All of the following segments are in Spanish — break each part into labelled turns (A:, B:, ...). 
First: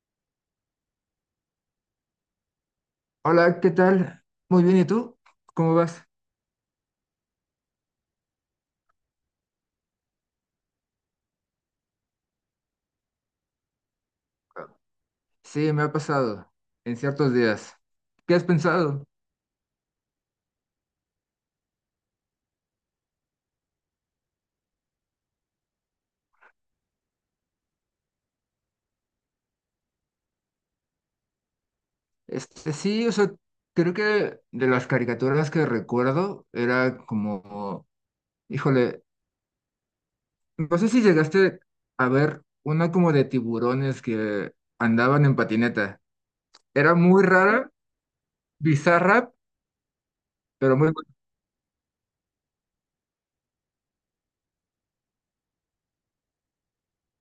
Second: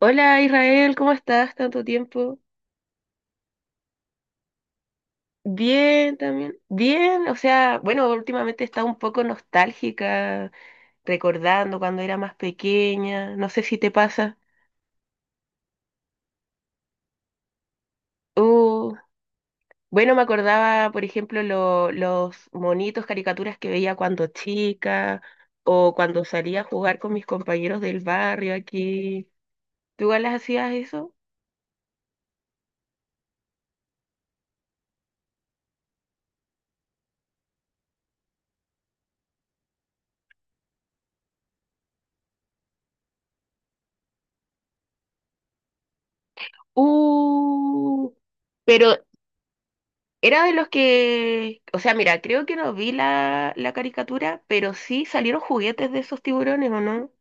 A: Hola Israel, ¿cómo estás? Tanto tiempo.
B: Hola, ¿qué tal? Muy bien, ¿y tú? ¿Cómo vas?
A: Bien, también. Bien, o sea, bueno, últimamente he estado un poco nostálgica, recordando cuando era más pequeña, no sé si te pasa.
B: Sí, me ha pasado en ciertos días. ¿Qué has
A: Uh,
B: pensado?
A: bueno, me acordaba, por ejemplo, los monitos, caricaturas que veía cuando chica o cuando salía a jugar con mis compañeros del barrio aquí. ¿Tú igual las hacías eso?
B: Este, sí, o sea, creo que de las caricaturas que recuerdo era como, híjole, no sé si llegaste a ver una como de tiburones que andaban en patineta. Era muy rara,
A: Uh, pero
B: bizarra,
A: Era de los
B: pero muy
A: que, o sea, mira, creo que no vi la caricatura, pero sí salieron juguetes de esos tiburones, ¿o no?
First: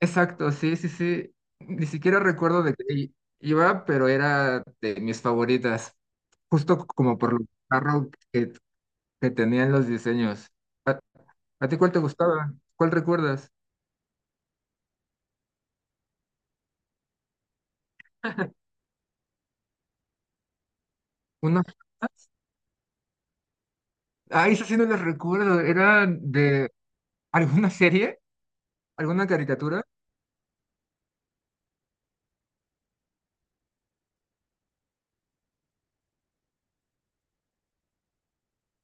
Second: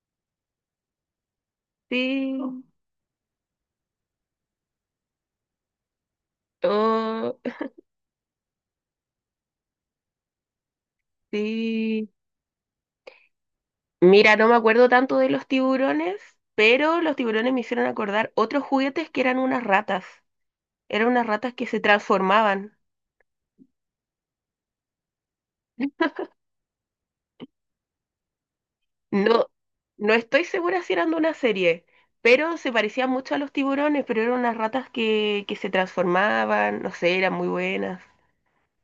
B: exacto, sí, sí, sí. Ni siquiera
A: Sí.
B: recuerdo de qué iba, pero era de mis favoritas, justo como por
A: Oh,
B: lo carro que, tenían los diseños. ¿A, a ti cuál te
A: sí.
B: gustaba? ¿Cuál recuerdas?
A: Mira, no me acuerdo tanto de los tiburones, pero los tiburones me hicieron acordar otros juguetes que eran unas ratas. Eran unas ratas
B: ¿Uno?
A: que se transformaban.
B: Ah, eso sí no les recuerdo. ¿Era de alguna serie? ¿Alguna
A: No,
B: caricatura?
A: no estoy segura si eran de una serie, pero se parecían mucho a los tiburones, pero eran unas ratas que se transformaban, no sé, eran muy buenas,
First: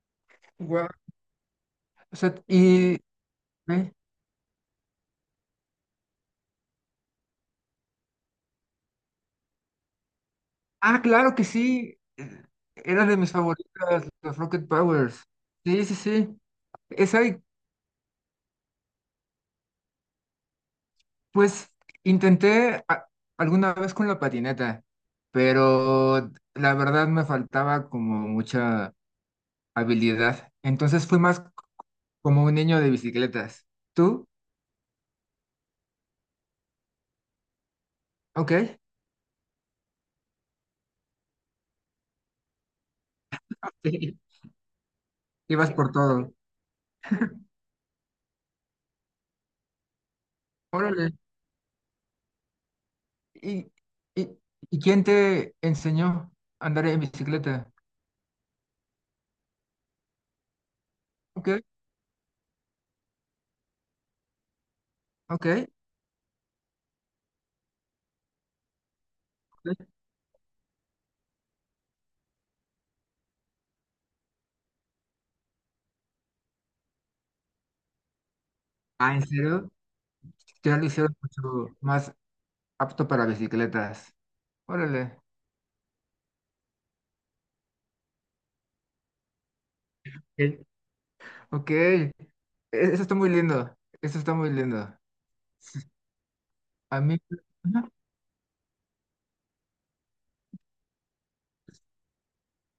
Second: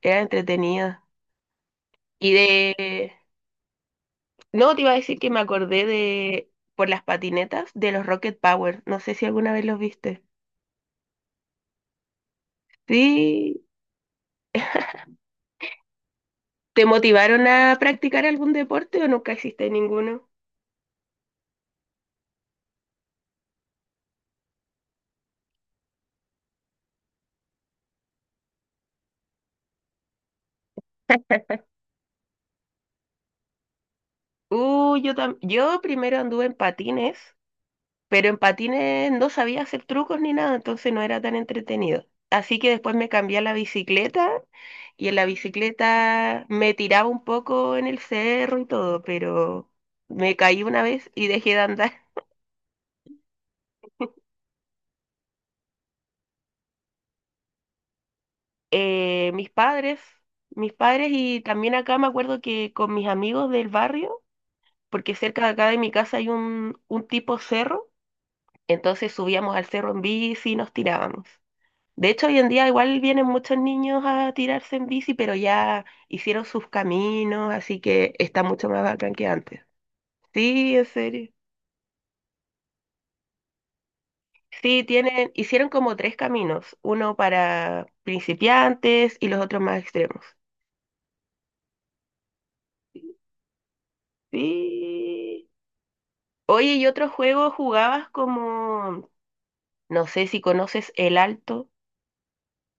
A: eran
B: Guau.
A: entretenidas.
B: O
A: Y
B: sea, y...
A: de...
B: ¿eh?
A: No, te iba a decir que me acordé de... por las patinetas de los Rocket Power. No sé si alguna vez los viste.
B: Ah, claro que sí. Era de mis
A: Sí.
B: favoritas, los Rocket Powers. Sí, sí, sí.
A: ¿Te
B: Esa y
A: motivaron a practicar algún deporte o nunca hiciste ninguno?
B: pues intenté alguna vez con la patineta, pero la verdad me faltaba como mucha habilidad. Entonces fui más como un niño de bicicletas. ¿Tú?
A: Yo primero anduve en patines, pero en
B: Ok.
A: patines no sabía hacer trucos ni nada, entonces no era tan entretenido. Así que después me cambié a la
B: Sí.
A: bicicleta y en la
B: Ibas por todo.
A: bicicleta me tiraba un poco en el cerro y todo, pero me caí una vez
B: Órale.
A: y dejé de andar.
B: ¿Y, y, y quién te enseñó a andar en bicicleta?
A: eh, mis padres, mis padres y
B: Ok,
A: también acá me acuerdo que con mis amigos del barrio, porque cerca
B: ok.
A: de acá de mi casa hay un tipo cerro, entonces subíamos al
B: Ok.
A: cerro en bici y nos tirábamos. De hecho, hoy en día igual vienen muchos niños a tirarse en bici, pero ya hicieron sus caminos, así que está mucho más bacán
B: Ah, ¿en
A: que antes.
B: serio?
A: Sí,
B: Ya
A: en
B: lo hicieron
A: serio.
B: mucho más apto para bicicletas.
A: Sí,
B: Órale.
A: tienen, hicieron como tres caminos, uno para principiantes y los otros más extremos.
B: Ok, eso está muy lindo, eso está muy lindo.
A: Sí. Oye, ¿y
B: A
A: otro
B: mí,
A: juego
B: ajá.
A: jugabas como, no sé si conoces El Alto?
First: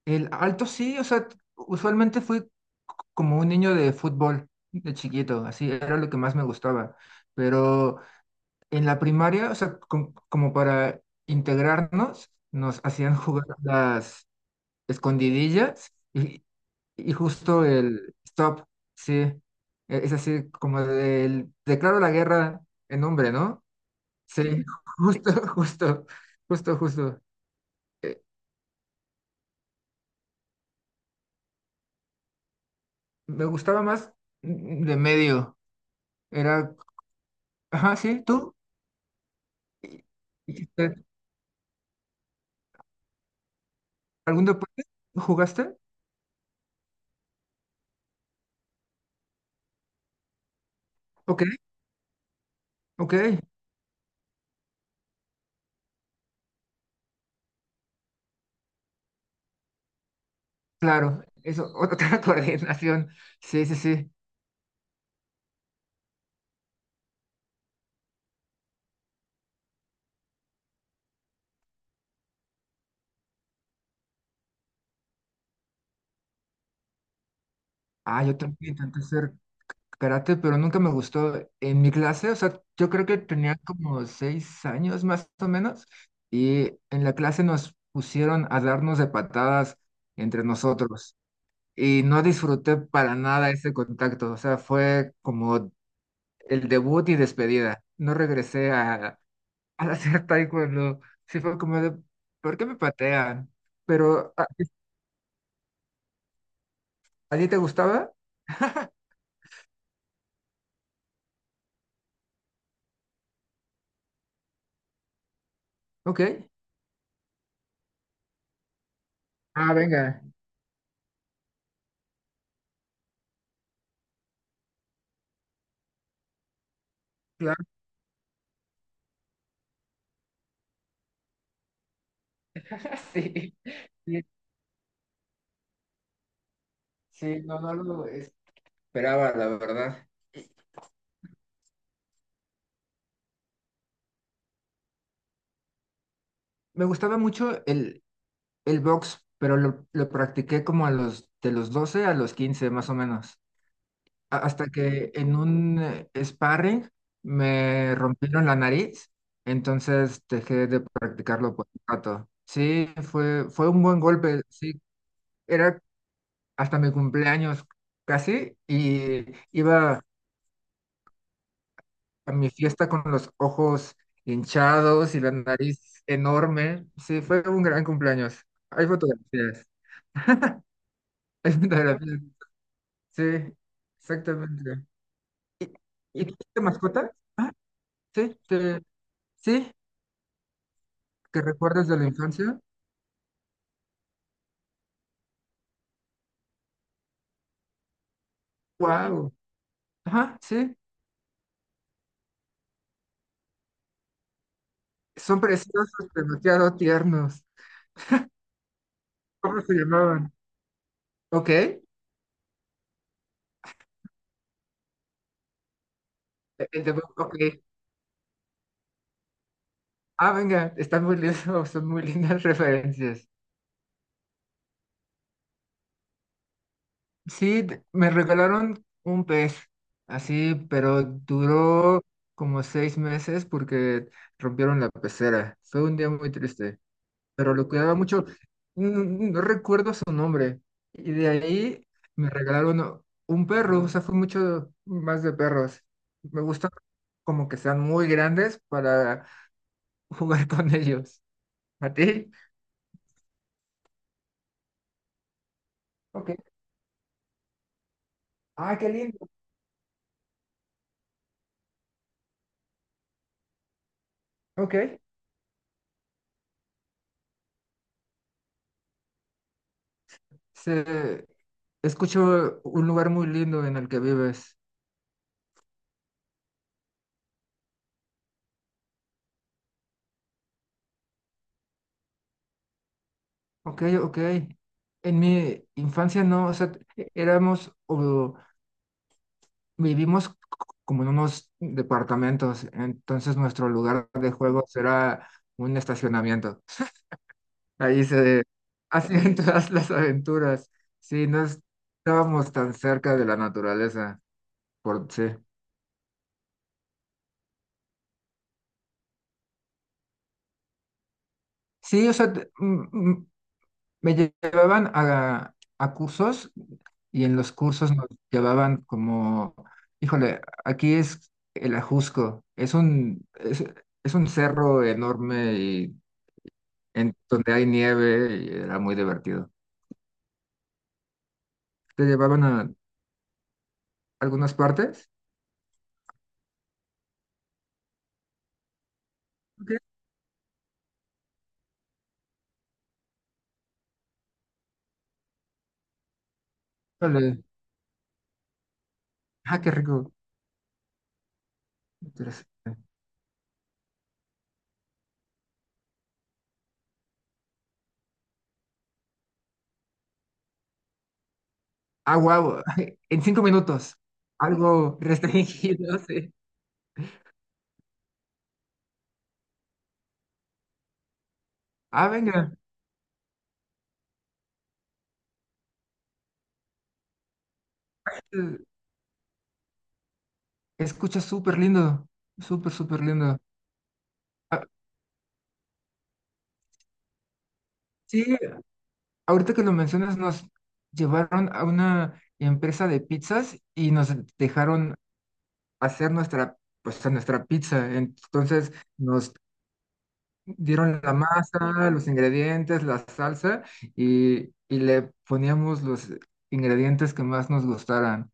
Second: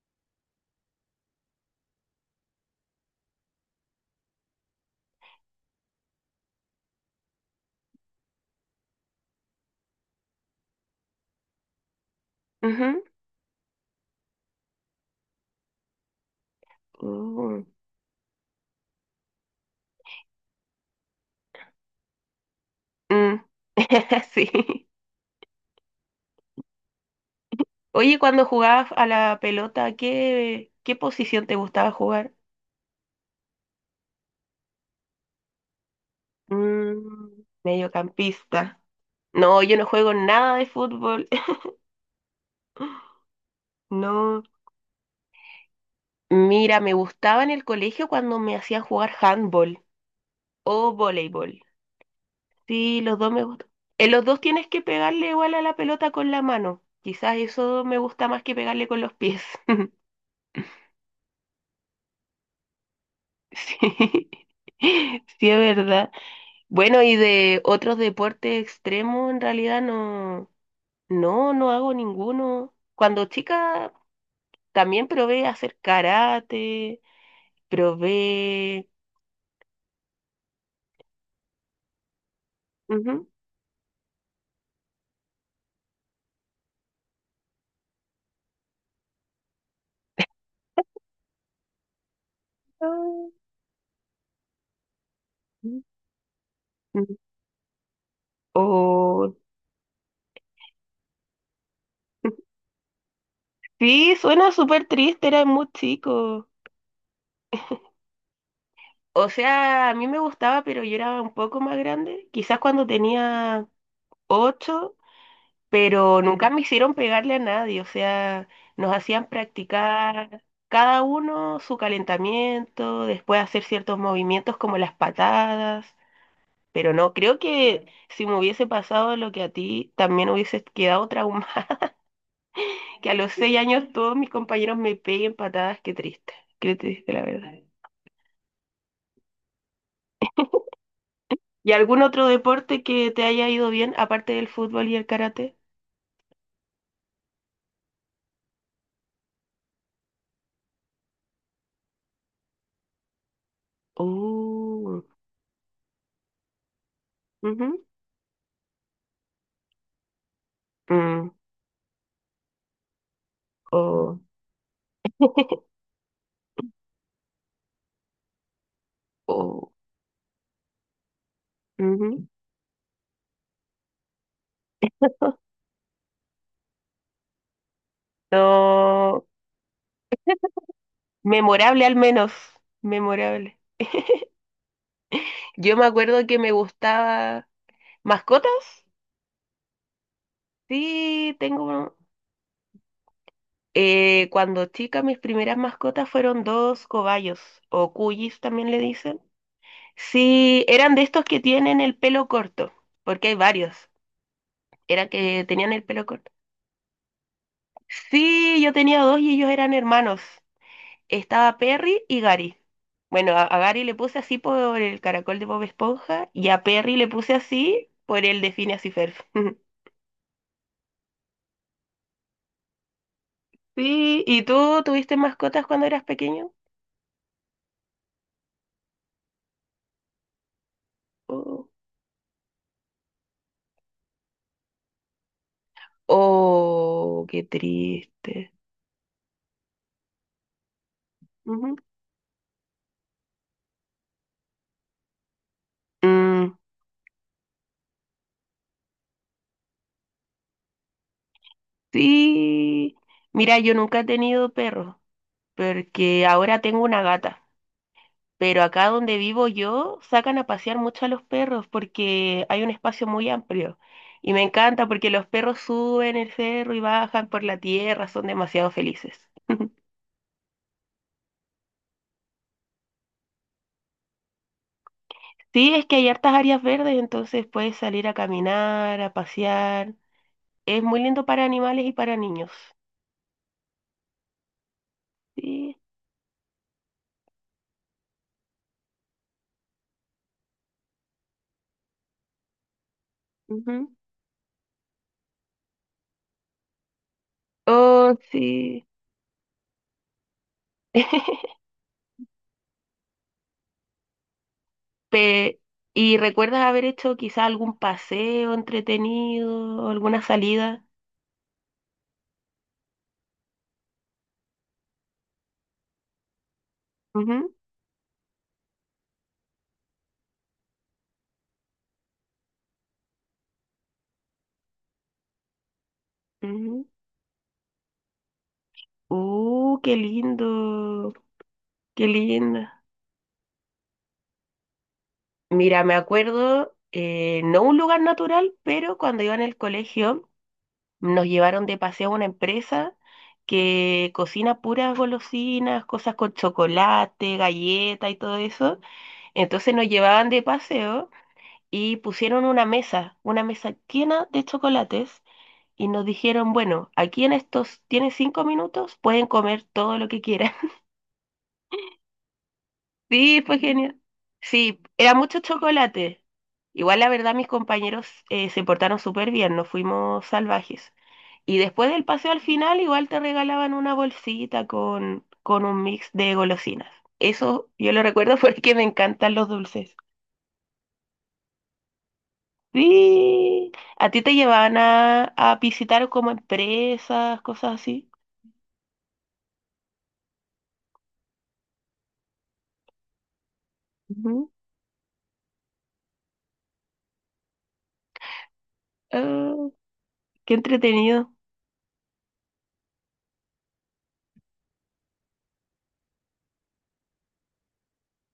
B: El alto sí, o sea, usualmente fui como un niño de fútbol de chiquito, así era lo que más me gustaba. Pero en la primaria, o sea, como para integrarnos, nos
A: Ujú.
B: hacían jugar las escondidillas y
A: Uh,
B: justo el stop, sí, es así como del declaro la guerra en nombre,
A: mm.
B: ¿no? Sí,
A: Sí.
B: justo, justo, justo, justo.
A: Oye,
B: Eh,
A: cuando jugabas a la pelota, ¿qué posición te gustaba jugar?
B: Me gustaba más de medio. Era,
A: Mm,
B: ajá, sí, tú.
A: mediocampista. No, yo no
B: ¿Y-
A: juego nada de
B: hiciste
A: fútbol. No.
B: ¿Algún deporte jugaste?
A: Mira, me gustaba en el colegio cuando me hacían jugar handball o
B: Ok,
A: voleibol. Sí,
B: ok,
A: los dos me gustan. En los dos tienes que pegarle igual a la pelota con la mano. Quizás eso me gusta más que pegarle con los pies.
B: claro. Eso, otra coordinación. Sí, sí, sí.
A: Sí, sí es verdad. Bueno, y de otros deportes extremos, en realidad no hago ninguno. Cuando chica también probé hacer karate,
B: Ah, yo también
A: probé...
B: intenté hacer karate, pero nunca me gustó en mi clase. O sea, yo creo que
A: ujú,
B: tenía como 6 años más o menos. Y en la clase nos pusieron a darnos de patadas entre nosotros. Y no disfruté para
A: Ah.
B: nada ese contacto, o sea, fue como el debut
A: ujú.
B: y despedida. No regresé a,
A: O...
B: a hacer taekwondo, sí fue como de, ¿por qué me patean?
A: Sí,
B: Pero, ¿a,
A: suena súper triste, era muy chico.
B: a ti te gustaba?
A: O sea, a mí me gustaba, pero yo era un poco más grande, quizás cuando tenía 8, pero
B: Ok.
A: nunca me hicieron pegarle a nadie, o sea, nos hacían
B: Ah, venga,
A: practicar cada uno su calentamiento, después hacer ciertos movimientos como las patadas, pero no, creo
B: claro.
A: que si me hubiese pasado lo que a ti, también hubiese quedado traumada, que a los
B: Sí,
A: 6 años todos
B: sí,
A: mis compañeros me peguen patadas, qué triste la
B: sí,
A: verdad.
B: no, no lo esperaba, la verdad. Y
A: ¿Y algún otro deporte que te haya ido bien, aparte del fútbol y el karate?
B: me gustaba mucho el box, pero lo practiqué como a los, de los 12 a los 15 más o menos. Hasta
A: Oh,
B: que en un sparring
A: ujú,
B: me rompieron la nariz, entonces dejé de
A: mm,
B: practicarlo por un rato. Sí, fue, fue un buen
A: oh,
B: golpe, sí, era hasta mi cumpleaños casi y
A: oh,
B: iba
A: ujú.
B: a mi fiesta con los ojos hinchados y la nariz enorme. Sí, fue un gran cumpleaños. Hay
A: No,
B: fotografías, hay
A: memorable al
B: fotografías,
A: menos,
B: sí,
A: memorable.
B: exactamente. ¿Y,
A: Yo me acuerdo
B: y tú
A: que me
B: tienes mascota?
A: gustaba
B: Ah, sí,
A: mascotas.
B: sí,
A: Sí,
B: ¿que recuerdas
A: tengo
B: de la infancia?
A: cuando chica mis primeras mascotas fueron dos cobayos o cuyis también le dicen.
B: ¡Wow! Ajá,
A: Sí,
B: sí.
A: eran de estos que tienen el pelo corto, porque hay varios. Eran
B: Son
A: que tenían el pelo
B: preciosos,
A: corto.
B: demasiado tiernos.
A: Sí, yo tenía dos y ellos
B: ¿Cómo
A: eran
B: se
A: hermanos.
B: llamaban? Ok.
A: Estaba
B: El
A: Perry y Gary. Bueno, a Gary le puse así por el caracol de Bob Esponja y a
B: de
A: Perry le
B: Bob,
A: puse
B: ok.
A: así por el de Phineas y Ferb.
B: Ah, venga, están muy lindos, son muy lindas referencias.
A: Sí, ¿y tú tuviste mascotas cuando eras pequeño?
B: Sí, me regalaron un pez, así, pero
A: Oh,
B: duró como 6 meses porque rompieron la pecera. Fue un día muy triste.
A: oh, qué
B: Pero lo cuidaba mucho.
A: triste.
B: No, no recuerdo su nombre. Y de
A: Ujú.
B: ahí me regalaron un perro, o sea, fue mucho más de perros. Me
A: Mm,
B: gusta como que sean muy grandes para jugar con ellos. ¿A ti?
A: sí. Mira, yo nunca he tenido perro, porque
B: Ok.
A: ahora tengo una gata. Pero
B: Ah,
A: acá
B: qué
A: donde
B: lindo.
A: vivo yo sacan a pasear mucho a los perros porque hay un espacio muy amplio. Y me encanta
B: Ok.
A: porque los perros suben el cerro y bajan por la tierra, son demasiado felices.
B: Se, escucho un lugar muy lindo en el que vives.
A: Sí, es que hay hartas áreas verdes, entonces puedes salir a caminar, a pasear. Es muy lindo para animales y para niños.
B: Ok, ok. En mi
A: Sí.
B: infancia no, o sea, éramos o vivimos como en unos departamentos, entonces nuestro
A: Ujú.
B: lugar de juego será un estacionamiento. Ahí
A: Oh,
B: se
A: sí.
B: hacían todas las aventuras. Sí, no estábamos tan cerca de la naturaleza, por sí.
A: Pe- ¿y recuerdas haber hecho quizá algún paseo entretenido, alguna salida?
B: Sí, o sea, me llevaban a cursos y en
A: Ujú,
B: los cursos nos llevaban como, híjole, aquí es el Ajusco, es un cerro enorme y
A: ujú.
B: en donde hay nieve y era muy divertido.
A: Qué lindo,
B: ¿Te
A: qué
B: llevaban a
A: linda.
B: algunas partes?
A: Mira, me acuerdo, no un lugar natural, pero cuando iba en el
B: Ok,
A: colegio nos llevaron de paseo a una empresa que cocina puras golosinas, cosas con chocolate,
B: vale.
A: galleta y todo eso.
B: Ah, qué
A: Entonces nos
B: rico.
A: llevaban de paseo y pusieron
B: Interesante.
A: una mesa llena de chocolates y nos dijeron, bueno, aquí en estos, tienen 5 minutos, pueden comer todo lo que quieran.
B: Ah, wow. En
A: Sí,
B: cinco
A: fue
B: minutos.
A: genial. Sí,
B: Algo
A: era mucho
B: restringido,
A: chocolate.
B: sí.
A: Igual la verdad mis compañeros se portaron súper bien, no fuimos salvajes. Y después del
B: Ah,
A: paseo al
B: venga.
A: final igual te regalaban una bolsita con un mix de golosinas. Eso yo lo recuerdo
B: Eh,
A: porque me encantan los dulces.
B: Escucha súper lindo. Súper, súper lindo.
A: Sí, a ti te
B: Ah,
A: llevaban a visitar como empresas, cosas así.
B: sí, ahorita que lo mencionas, nos llevaron a una empresa de pizzas y nos
A: Ujú.
B: dejaron hacer nuestra, pues, a nuestra pizza. Entonces nos
A: Ah, qué
B: dieron la
A: entretenido.
B: masa, los ingredientes, la salsa y le poníamos los ingredientes que más nos gustaran.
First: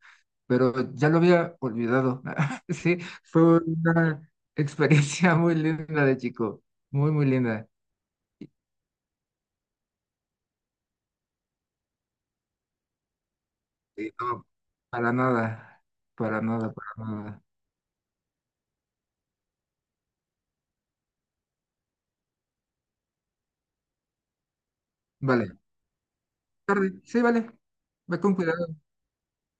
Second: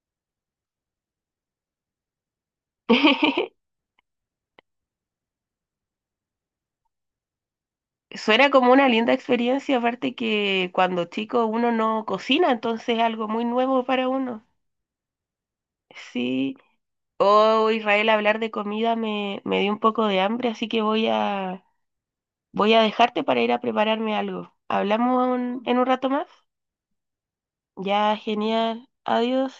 B: Pero ya lo había olvidado. Sí, fue una experiencia muy linda de chico, muy, muy linda.
A: Suena
B: Y,
A: como una linda experiencia, aparte que cuando chico uno no cocina, entonces es algo muy nuevo para
B: y
A: uno.
B: no, para nada, para
A: Sí.
B: nada, para nada.
A: Oh, Israel, hablar de comida me, me dio un poco de hambre, así que voy a, voy a dejarte para ir a prepararme algo. ¿Hablamos
B: Vale,
A: en un rato más?
B: tarde, sí, vale,
A: Ya,
B: ve con cuidado.
A: genial. Adiós.